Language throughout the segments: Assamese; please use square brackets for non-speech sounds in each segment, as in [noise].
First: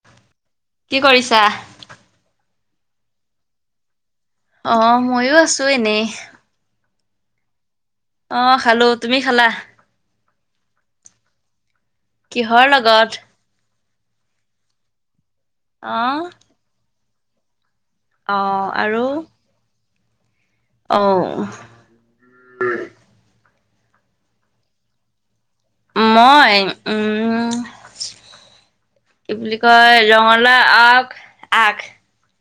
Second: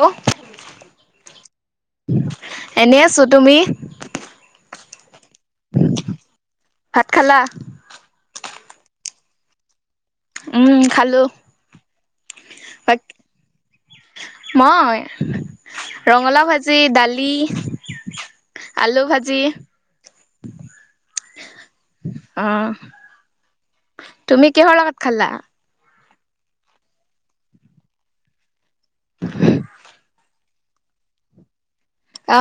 হেল্ল' কি কৰিছা? এনেই আছোঁ তুমি? অ মইও আছো এনেই। ভাত খালা? অ খালো তুমি খালা? উম খালো কিহৰ লগত বাকী মই অ ৰঙালাও ভাজি, দালি। অ, আৰু আলু ভাজি অ অ'হ তুমি কিহৰ লগত খালা? মই, উম' কি বুলি কয়? ৰঙা ৰঙালাও আগ, আগ অ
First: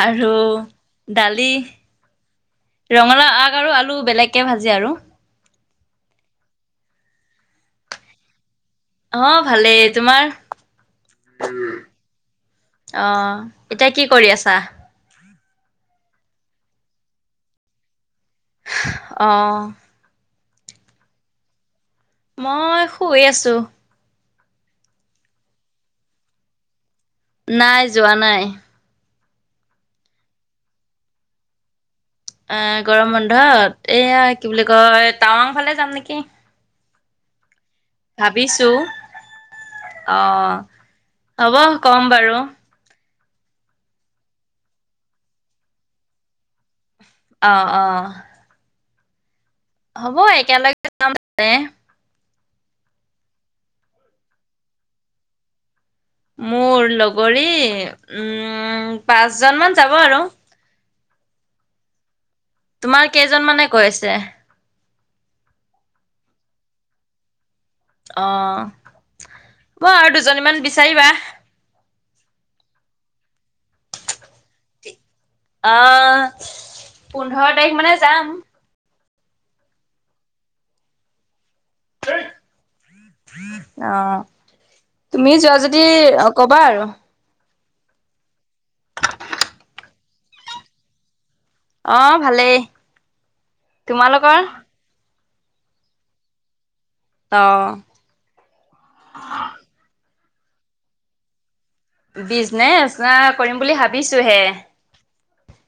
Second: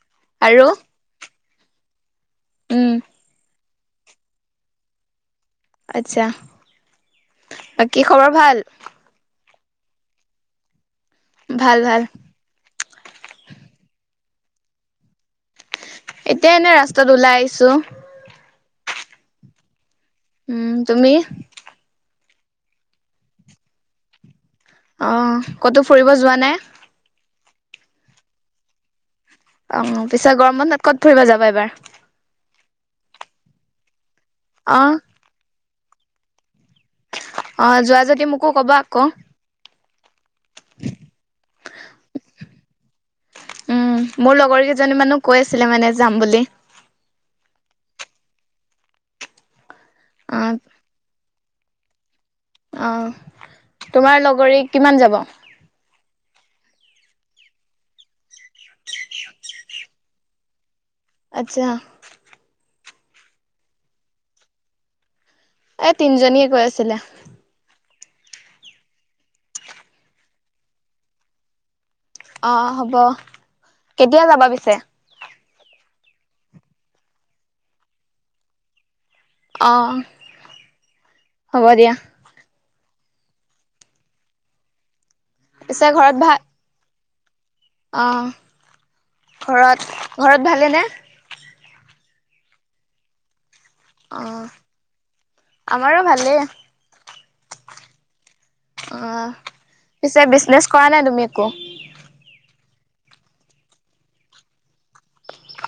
আৰু দালি। উম ৰঙালাও আগ আৰু আলু বেলেগকে ভাজি আৰু। আচ্ছা। বাকি খবৰ ভাল? অ ভালেই। তোমাৰ? ভাল ভাল আহ এতিয়া কি কৰি আছা? এতিয়া এনে ৰাস্তাত ওলাই আহিছো। অঁহ। উম তুমি? মই শুই আছো। আহ কতো ফুৰিব যোৱা নাই? নাই যোৱা নাই। অ পিছে গৰম বন্ধত ক'ত ফুৰিব যাবা এইবাৰ? এ গৰম বন্ধত এইয়া কি বুলি অ কয়, টাৱাং ফালে যাম নেকি। অ যোৱা যদি মোকো কব আক। অ হব কম বাৰু। উম মোৰ লগৰ কেইজনীমানো কৈ আছিলে মানে যাম বুলি। অঁ অঁ। হ'ব অ একেলগে যাম। আহ তোমাৰ লগৰী কিমান যাব? মোৰ লগৰী উম, পাঁচজনমান যাব আৰু। আচ্ছা। তোমাৰ কেইজন মানে কৈছে? এ তিনিজনীয়ে কৈ আছিলে। অ, হ'ব আৰু দুজনীমান বিচাৰিবা। অ হ'ব, কেতিয়া যাবা পিছে? আহ, পোন্ধৰ তাৰিখ মানে যাম। অ, হ'ব দিয়া। অ, তুমি যোৱা পিছে যদি ঘৰত ভাল কবা আৰু। অ, ঘৰত-ঘৰত ভালে নে? অহ, ভালেই। অ তোমালোকৰ? আমাৰো ভালেই। অ অ পিছে, বিজনেছ কৰা নাই তুমি একো? বিজনেছ, অ, কৰিম বুলি ভাবিছো হে।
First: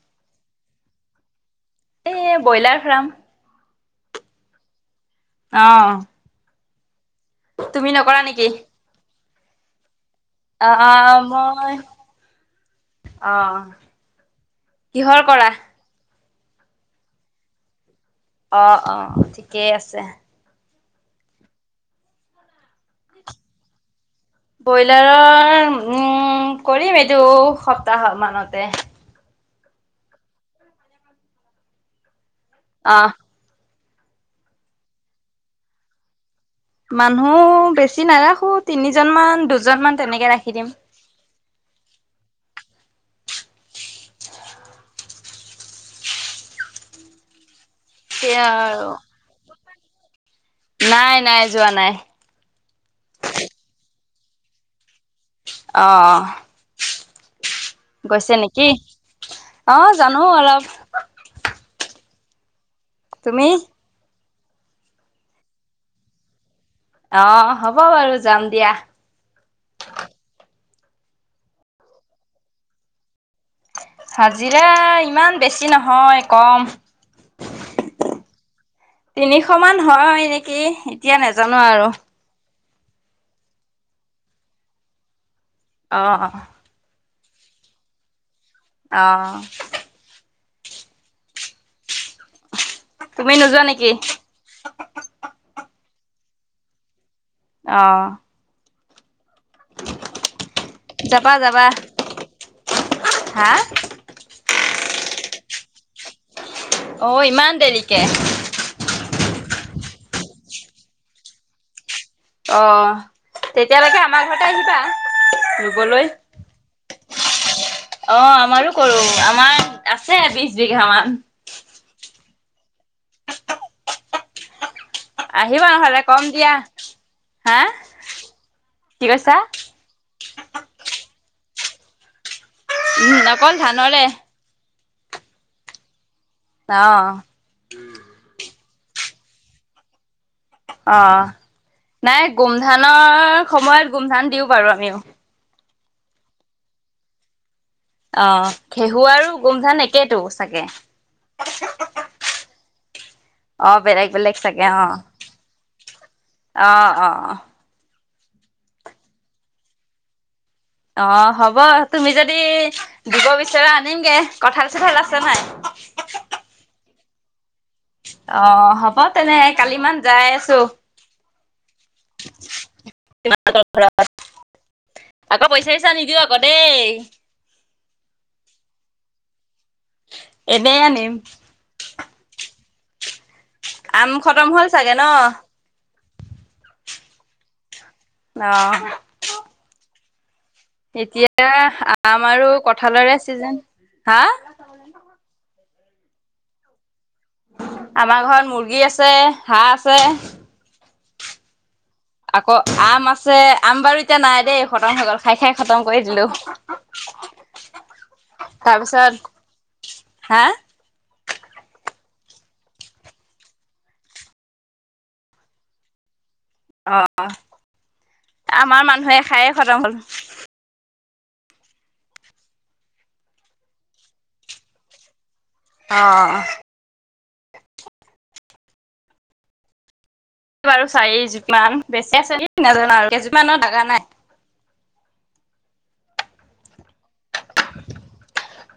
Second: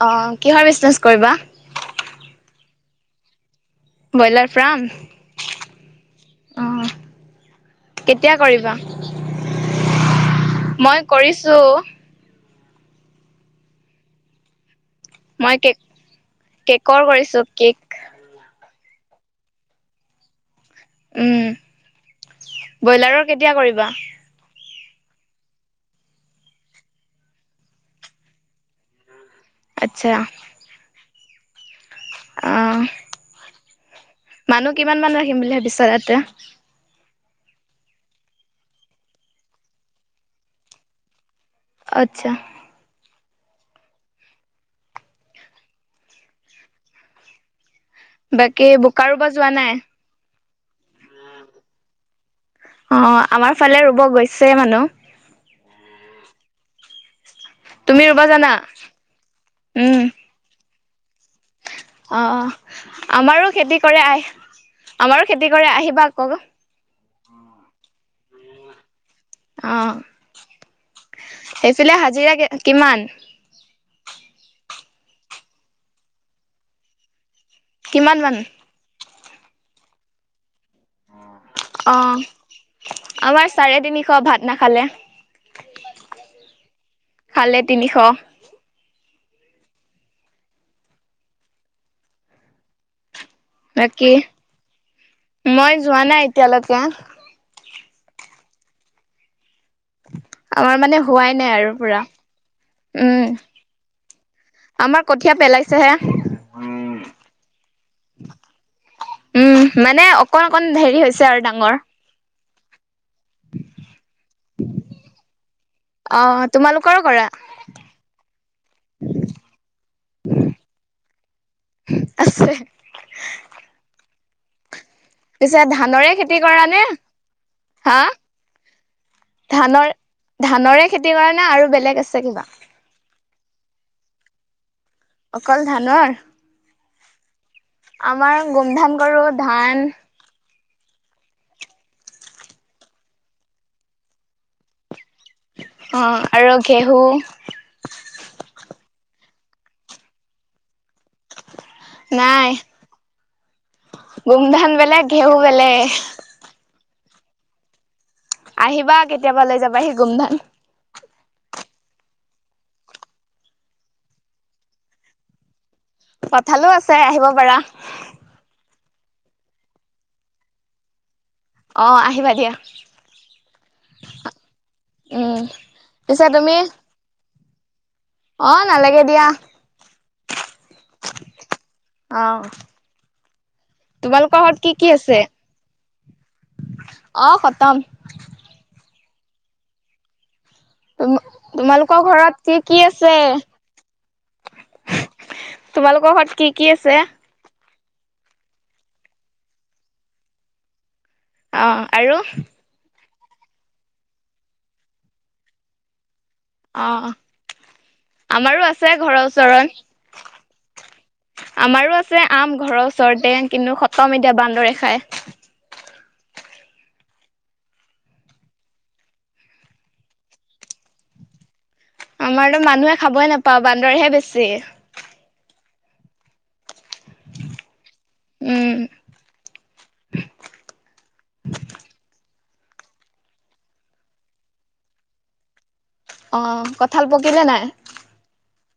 অ, কিহৰ বিজনেছ কৰিবা? এ ব্ৰইলাৰ ফাৰ্ম। Broiler farm? অহ। অ তুমি নকৰা কেতিয়া নেকি? কৰিবা অ, মই কৰিছো মই অ, কিহৰ কৰা? মই কেক কেকৰ কৰিছো, কেক। অ-অ, ঠিকেই আছে। উম, ব্ৰইলাৰৰ কেতিয়া কৰিবা? ব্ৰইলাৰৰ, উম, কৰিম এইটো সপ্তাহৰ মানতে। আচ্ছা। অহ অ', মানুহ কিমান ৰাখিম বুলি ভাবিছা তাতে মানুহ বেছি নাৰাখোঁ তিনিজনমান দুজনমান তেনেকে ৰাখি দিম। আচ্ছা সেয়া বাকী বোকাৰোৱ যোৱা নাই? নাই-নাই, যোৱা নাই। আছে মানুহ [unintelligible] অহ-অহ তুমি ৰুব গৈছে জানা? নেকি? অ, উম জানো অলপ। অহ, আমাৰো তুমি? খেতি কৰে আহ, আমাৰো খেতি কৰে, আহিবা আকৌ। অ, হ'ব বাৰু যাম দিয়া। অ সেইফালে হাজিৰা কিমান? হাজিৰা ইমান বেছি নহয়, কম। কিমান মান? তিনিশ মান হয় নেকি, এতিয়া নাজানো আৰু। অ আমাৰ চাৰে তিনিশ, ভাত নাখালে। অ'হ খালে তিনিশ। অহ। তুমি নোযোৱা নেকি? বাকি, মই যোৱা নাই এতিয়ালৈকে। অহ। আমাৰ মানে যাবা হোৱাই নাই যাবা আৰু পুৰা, হা উম। আমাৰ কঠিয়া পেলাইছেহে। অহ ইমান দেৰিকে। উম মানে অকণ অকণ হেৰি হৈছে আৰু ডাঙৰ। অহ তেতিয়ালৈকে আমাৰ ঘৰতে আহিবা ৰুবলৈ। অ তোমালোকৰো কৰা অহ আমাৰো কৰো, আমাৰ আছে বিছ বিঘামান। আছে। পিছে আহিবা নহ'লে ধানৰে কম খেতি দিয়া কৰা নে হা? কি কৈছা ধানৰ ধানৰে খেতি কৰা নে আৰু বেলেগ আছে কিবা? অকল ধানৰে। অকল ধানৰ? অহ। আমাৰ গোমধান কৰো, ধান অহ, নাই গোমধানৰ সময়ত গোমধান দিও বাৰু আমিও। অহ আৰু ঘেহুঁ, অহ ঘেহুঁ আৰু গোমধান একেহেনো চাগে। নাই। অ', বেলেগ বেলেগ চাগে গোমধান অ', বেলেগ, ঘেহুঁ বেলেগ। অহ আহিবা কেতিয়াবা লৈ যাবা সি গোমধান। অহ হ'ব, তুমি যদি দিব বিচৰা আনিমগে। কঁঠাল চঠাল আছে নাই চাই আহিব পাৰা। অহ হ'ব তেনে কালি মান যায় আছো। অহ আহিবা দিয়া। তোমালোকৰ ঘৰত উম আকৌ পইচা পইচা নিদিওঁ আকৌ দেই। অহ নালাগে দিয়া। এনেই আনিম। আম তোমালোকৰ খতম ঘৰত হ'ল কি কি চাগে ন আছে? অ খতম। অ এতিয়া তোমালোকৰ আম ঘৰত আৰু কি কি আছে কঠালৰে চিজন হা তোমালোকৰ ঘৰত কি কি আছে আমাৰ ঘৰত মুৰ্গী আছে হাঁহ আছে আহ আকৌ আম আছে আম বাৰু এতিয়া নাই দেই খতম হৈ গল খাই খাই খতম কৰি দিলো অহ আমাৰো আছে তাৰপিছত ঘৰৰ হা ওচৰত আমাৰো আছে আম ঘৰৰ ওচৰতে কিন্তু খতম এতিয়া বান্দৰে খায় [unintelligible] অহ আমাৰ মানুহে খায়ে খতম হ'ল আমাৰতো মানুহে খাবই নাপাওঁ বান্দৰেহে বেছি অহ উম পিঠা বেঙেনা আৰু কিছুমান লগা নাই অহ কঁঠাল পকিলে নাই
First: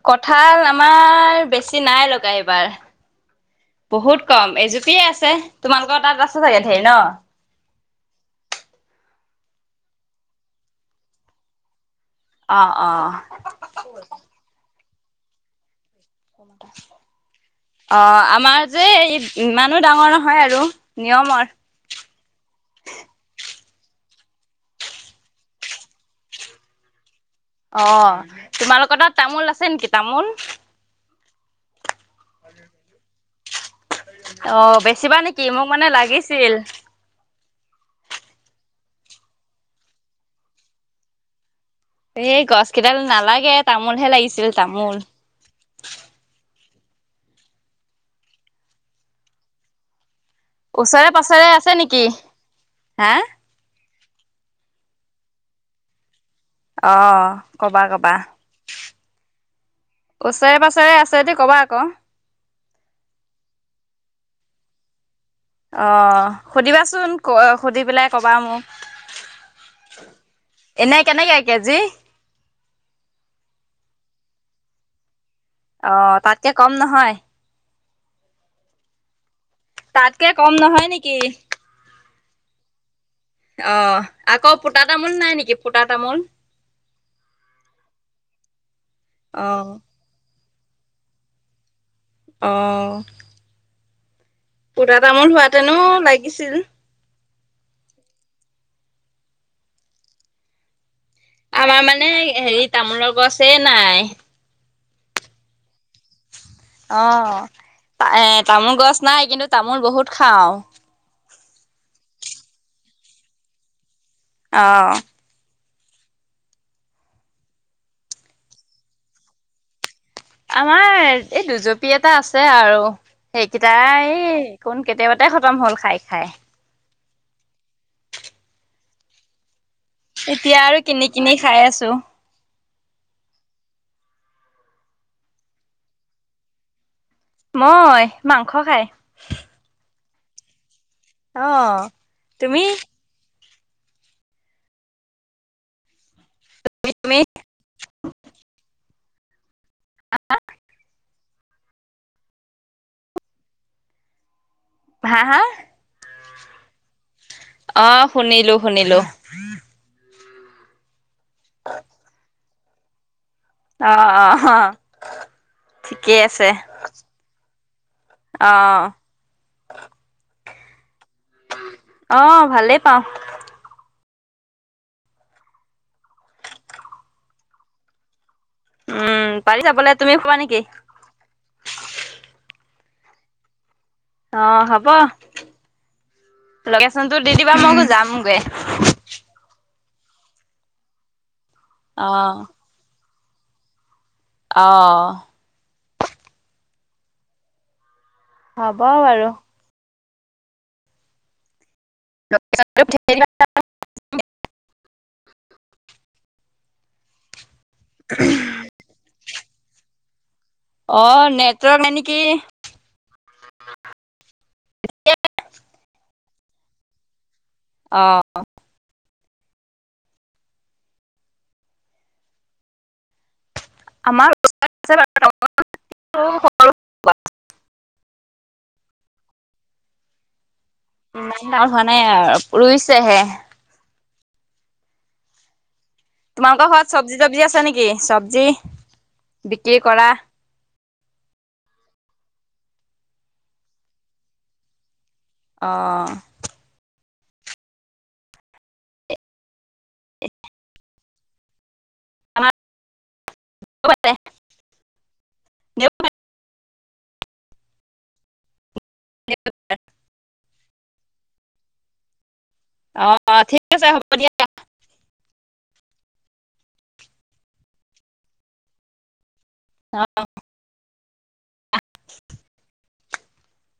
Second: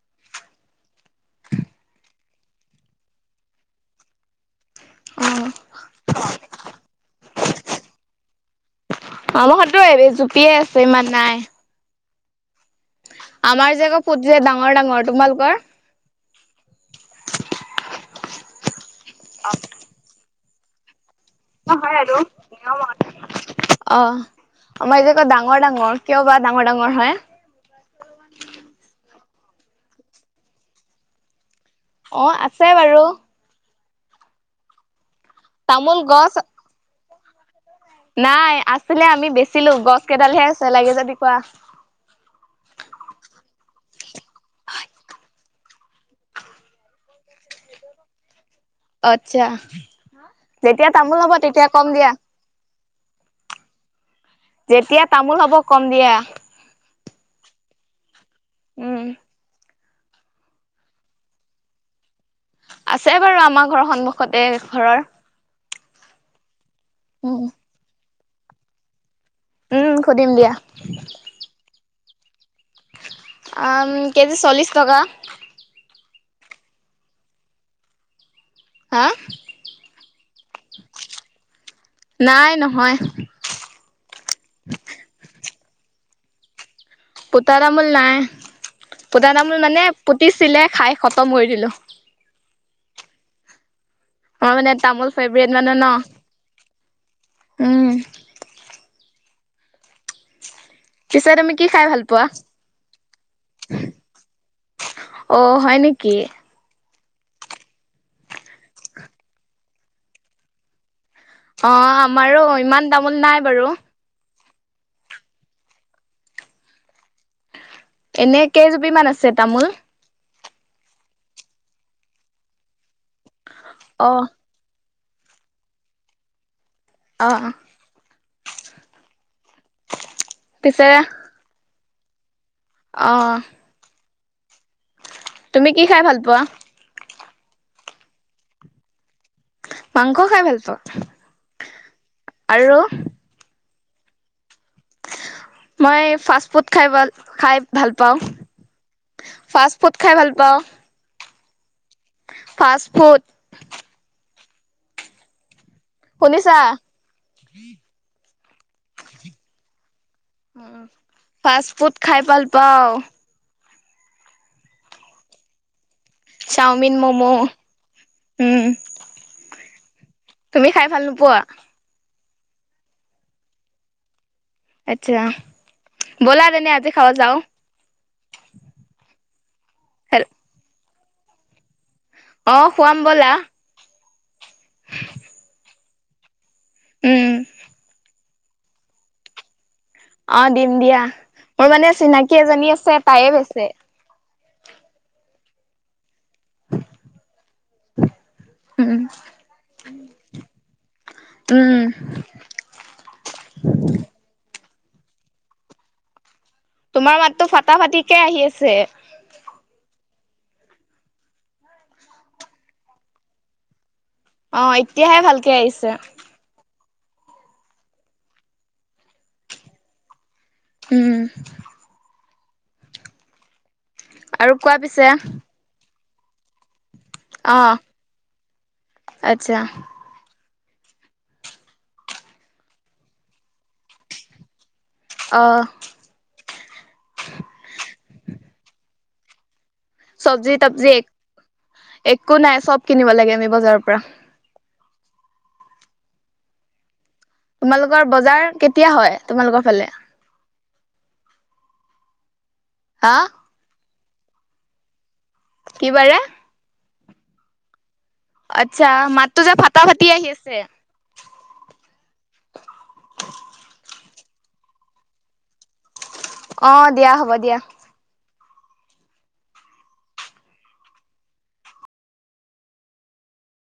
কঁঠাল আমাৰ বেছি নাই লগা এইবাৰ বহুত কম এজোপিয়ে আছে তোমালোকৰ তাত আছ চাগে ধেৰ ন আমাৰ ঘৰতো এই জোপিয়ে আছে ইমান নাই অহ আমাৰ যে আকৌ ফোট কেইটা ডাঙৰ ডাঙৰ তোমালোকৰ অহ আমাৰ যে ইমানো ডাঙৰ নহয় আৰু নিয়মৰ। অহ হয় আৰু অহ আমাৰ এতিয়া ক ডাঙৰ ডাঙৰ কিয় বা ডাঙৰ ডাঙৰ হয় অহ তোমালোকৰ তাত তামোল আছে নেকি তামোল অহ আছে বাৰু অহ বেছিবা নেকি মোক মানে তামোল গছ লাগিছিল নাই আছিলে আমি বেচিলো গছ কেইডালহে আছে লাগে যদি কোৱা এই গছ কেইডাল নালাগে তামোলহে লাগিছিল তামোল অত্ছা ওচৰে পাছৰে আছে নিকি হা যেতিয়া তামোল হ'ব কম দিয়া অ কবা কবা উম ওচৰে পাছৰে আছে দি কবা আকৌ আছে বাৰু আমাৰ ঘৰৰ সন্মুখতে এঘৰৰ অ সুধিবাচোন ক সুধি পেলাই কবা মোক উম সুধিম দিয়া এনেই কেনেকে কেজি আ ম কেজি চল্লিশ টকা অ তাতকে কম নহয় হা তাতকে কম নহয় নিকি নাই নহয় অহ আকৌ পোতা তামোল নাই নিকি পোতা তামোল পোতা তামোল নাই পোতা তামোল অ' মানে পুতিছ ছিলে খাই খতম কৰি দিলোঁ অ মই মানে পুতা তামোল ফেভট মানে হোৱাতেনো ন লাগিছিল। উম পিছে তুমি কি আমাৰ খাই ভাল মানে পোৱা হেৰি তামোলৰ গছে নাই অ হয় নিকি অ এ তামোল গছ নাই কিন্তু তামোল বহুত খাওঁ অ আমাৰো ইমান তামোল নাই বাৰু অহ এনে কেইজুপী মান আছে তামোল আমাৰ এই দুজপি এটা আছে আৰু অ সেইকেইটাই এই কোন কেতিয়াবাতেই খতম হ'ল খাই খাই। অ এতিয়া আৰু কিনি কিনি খাই আছো। আহ- তুমি কি খাই ভাল পোৱা। মই মাংস খাই- মাংস খাই ভাল পোৱা অহ তুমি আৰু মই ফাষ্ট ফুড খাই বাল তুমি খাই ভাল পাওঁ ফাৰ্ষ্ট ফুত খাই ভাল পাওঁ। ফাষ্টফোত হা হা শুনিছা অহ শুনিলো শুনিলো। উম ফাৰ্ষ্ট ফুড খাই ভাল পাওঁ অহ অ হঅ ঠিকেই আছে চাওমিন ম'ম' উম অহ। তুমি খাই ভাল নোপোৱা। অ ভালেই পাওঁ। আত্ছা ব'লা তেনে আজি খাব যাওঁ। উম পাৰি যাবলে তুমি খোৱা নিকি। অ খুৱাম ব'লা। অ হব লোকেচনটো উম দি দিবা মই যামগে। [unintelligible] অ দিম দিয়া মোৰ মানে অ চিনাকি এজনী আছে তাইয়ে বেচে অ হব উম বাৰু উম [unintelligible] তোমাৰ মাততো ফটা ফাটিকে আহি আছেট। অ নেটৱৰ্ক ন নেকি। অ এতিয়াহে ভালকে আহিছে। আহ উম আমাৰ আৰু কোৱা পিছে [unintelligible] আহহ আচ্ছা। ভাল হোৱা নাই ৰুইছেহে। আহ তোমালোকৰ ঘৰত চবজি তবজি আছে নেকি চব্জি বি চবজি তবজি এক একো নাই চব কিনিব লাগে আমি বজাৰৰ পৰা। আহ তোমালোকৰ বজাৰ কেতিয়া হয়। তোমালোকৰ ফালে এক [unintelligible] হা মতে [unintelligible] কি বাৰে। আচ্ছা মাততো যে ফটা ফাটি আহি আছে। অ', ঠিক আছে হ'ব দিয়া। অ দিয়া হ'ব দিয়া। আহ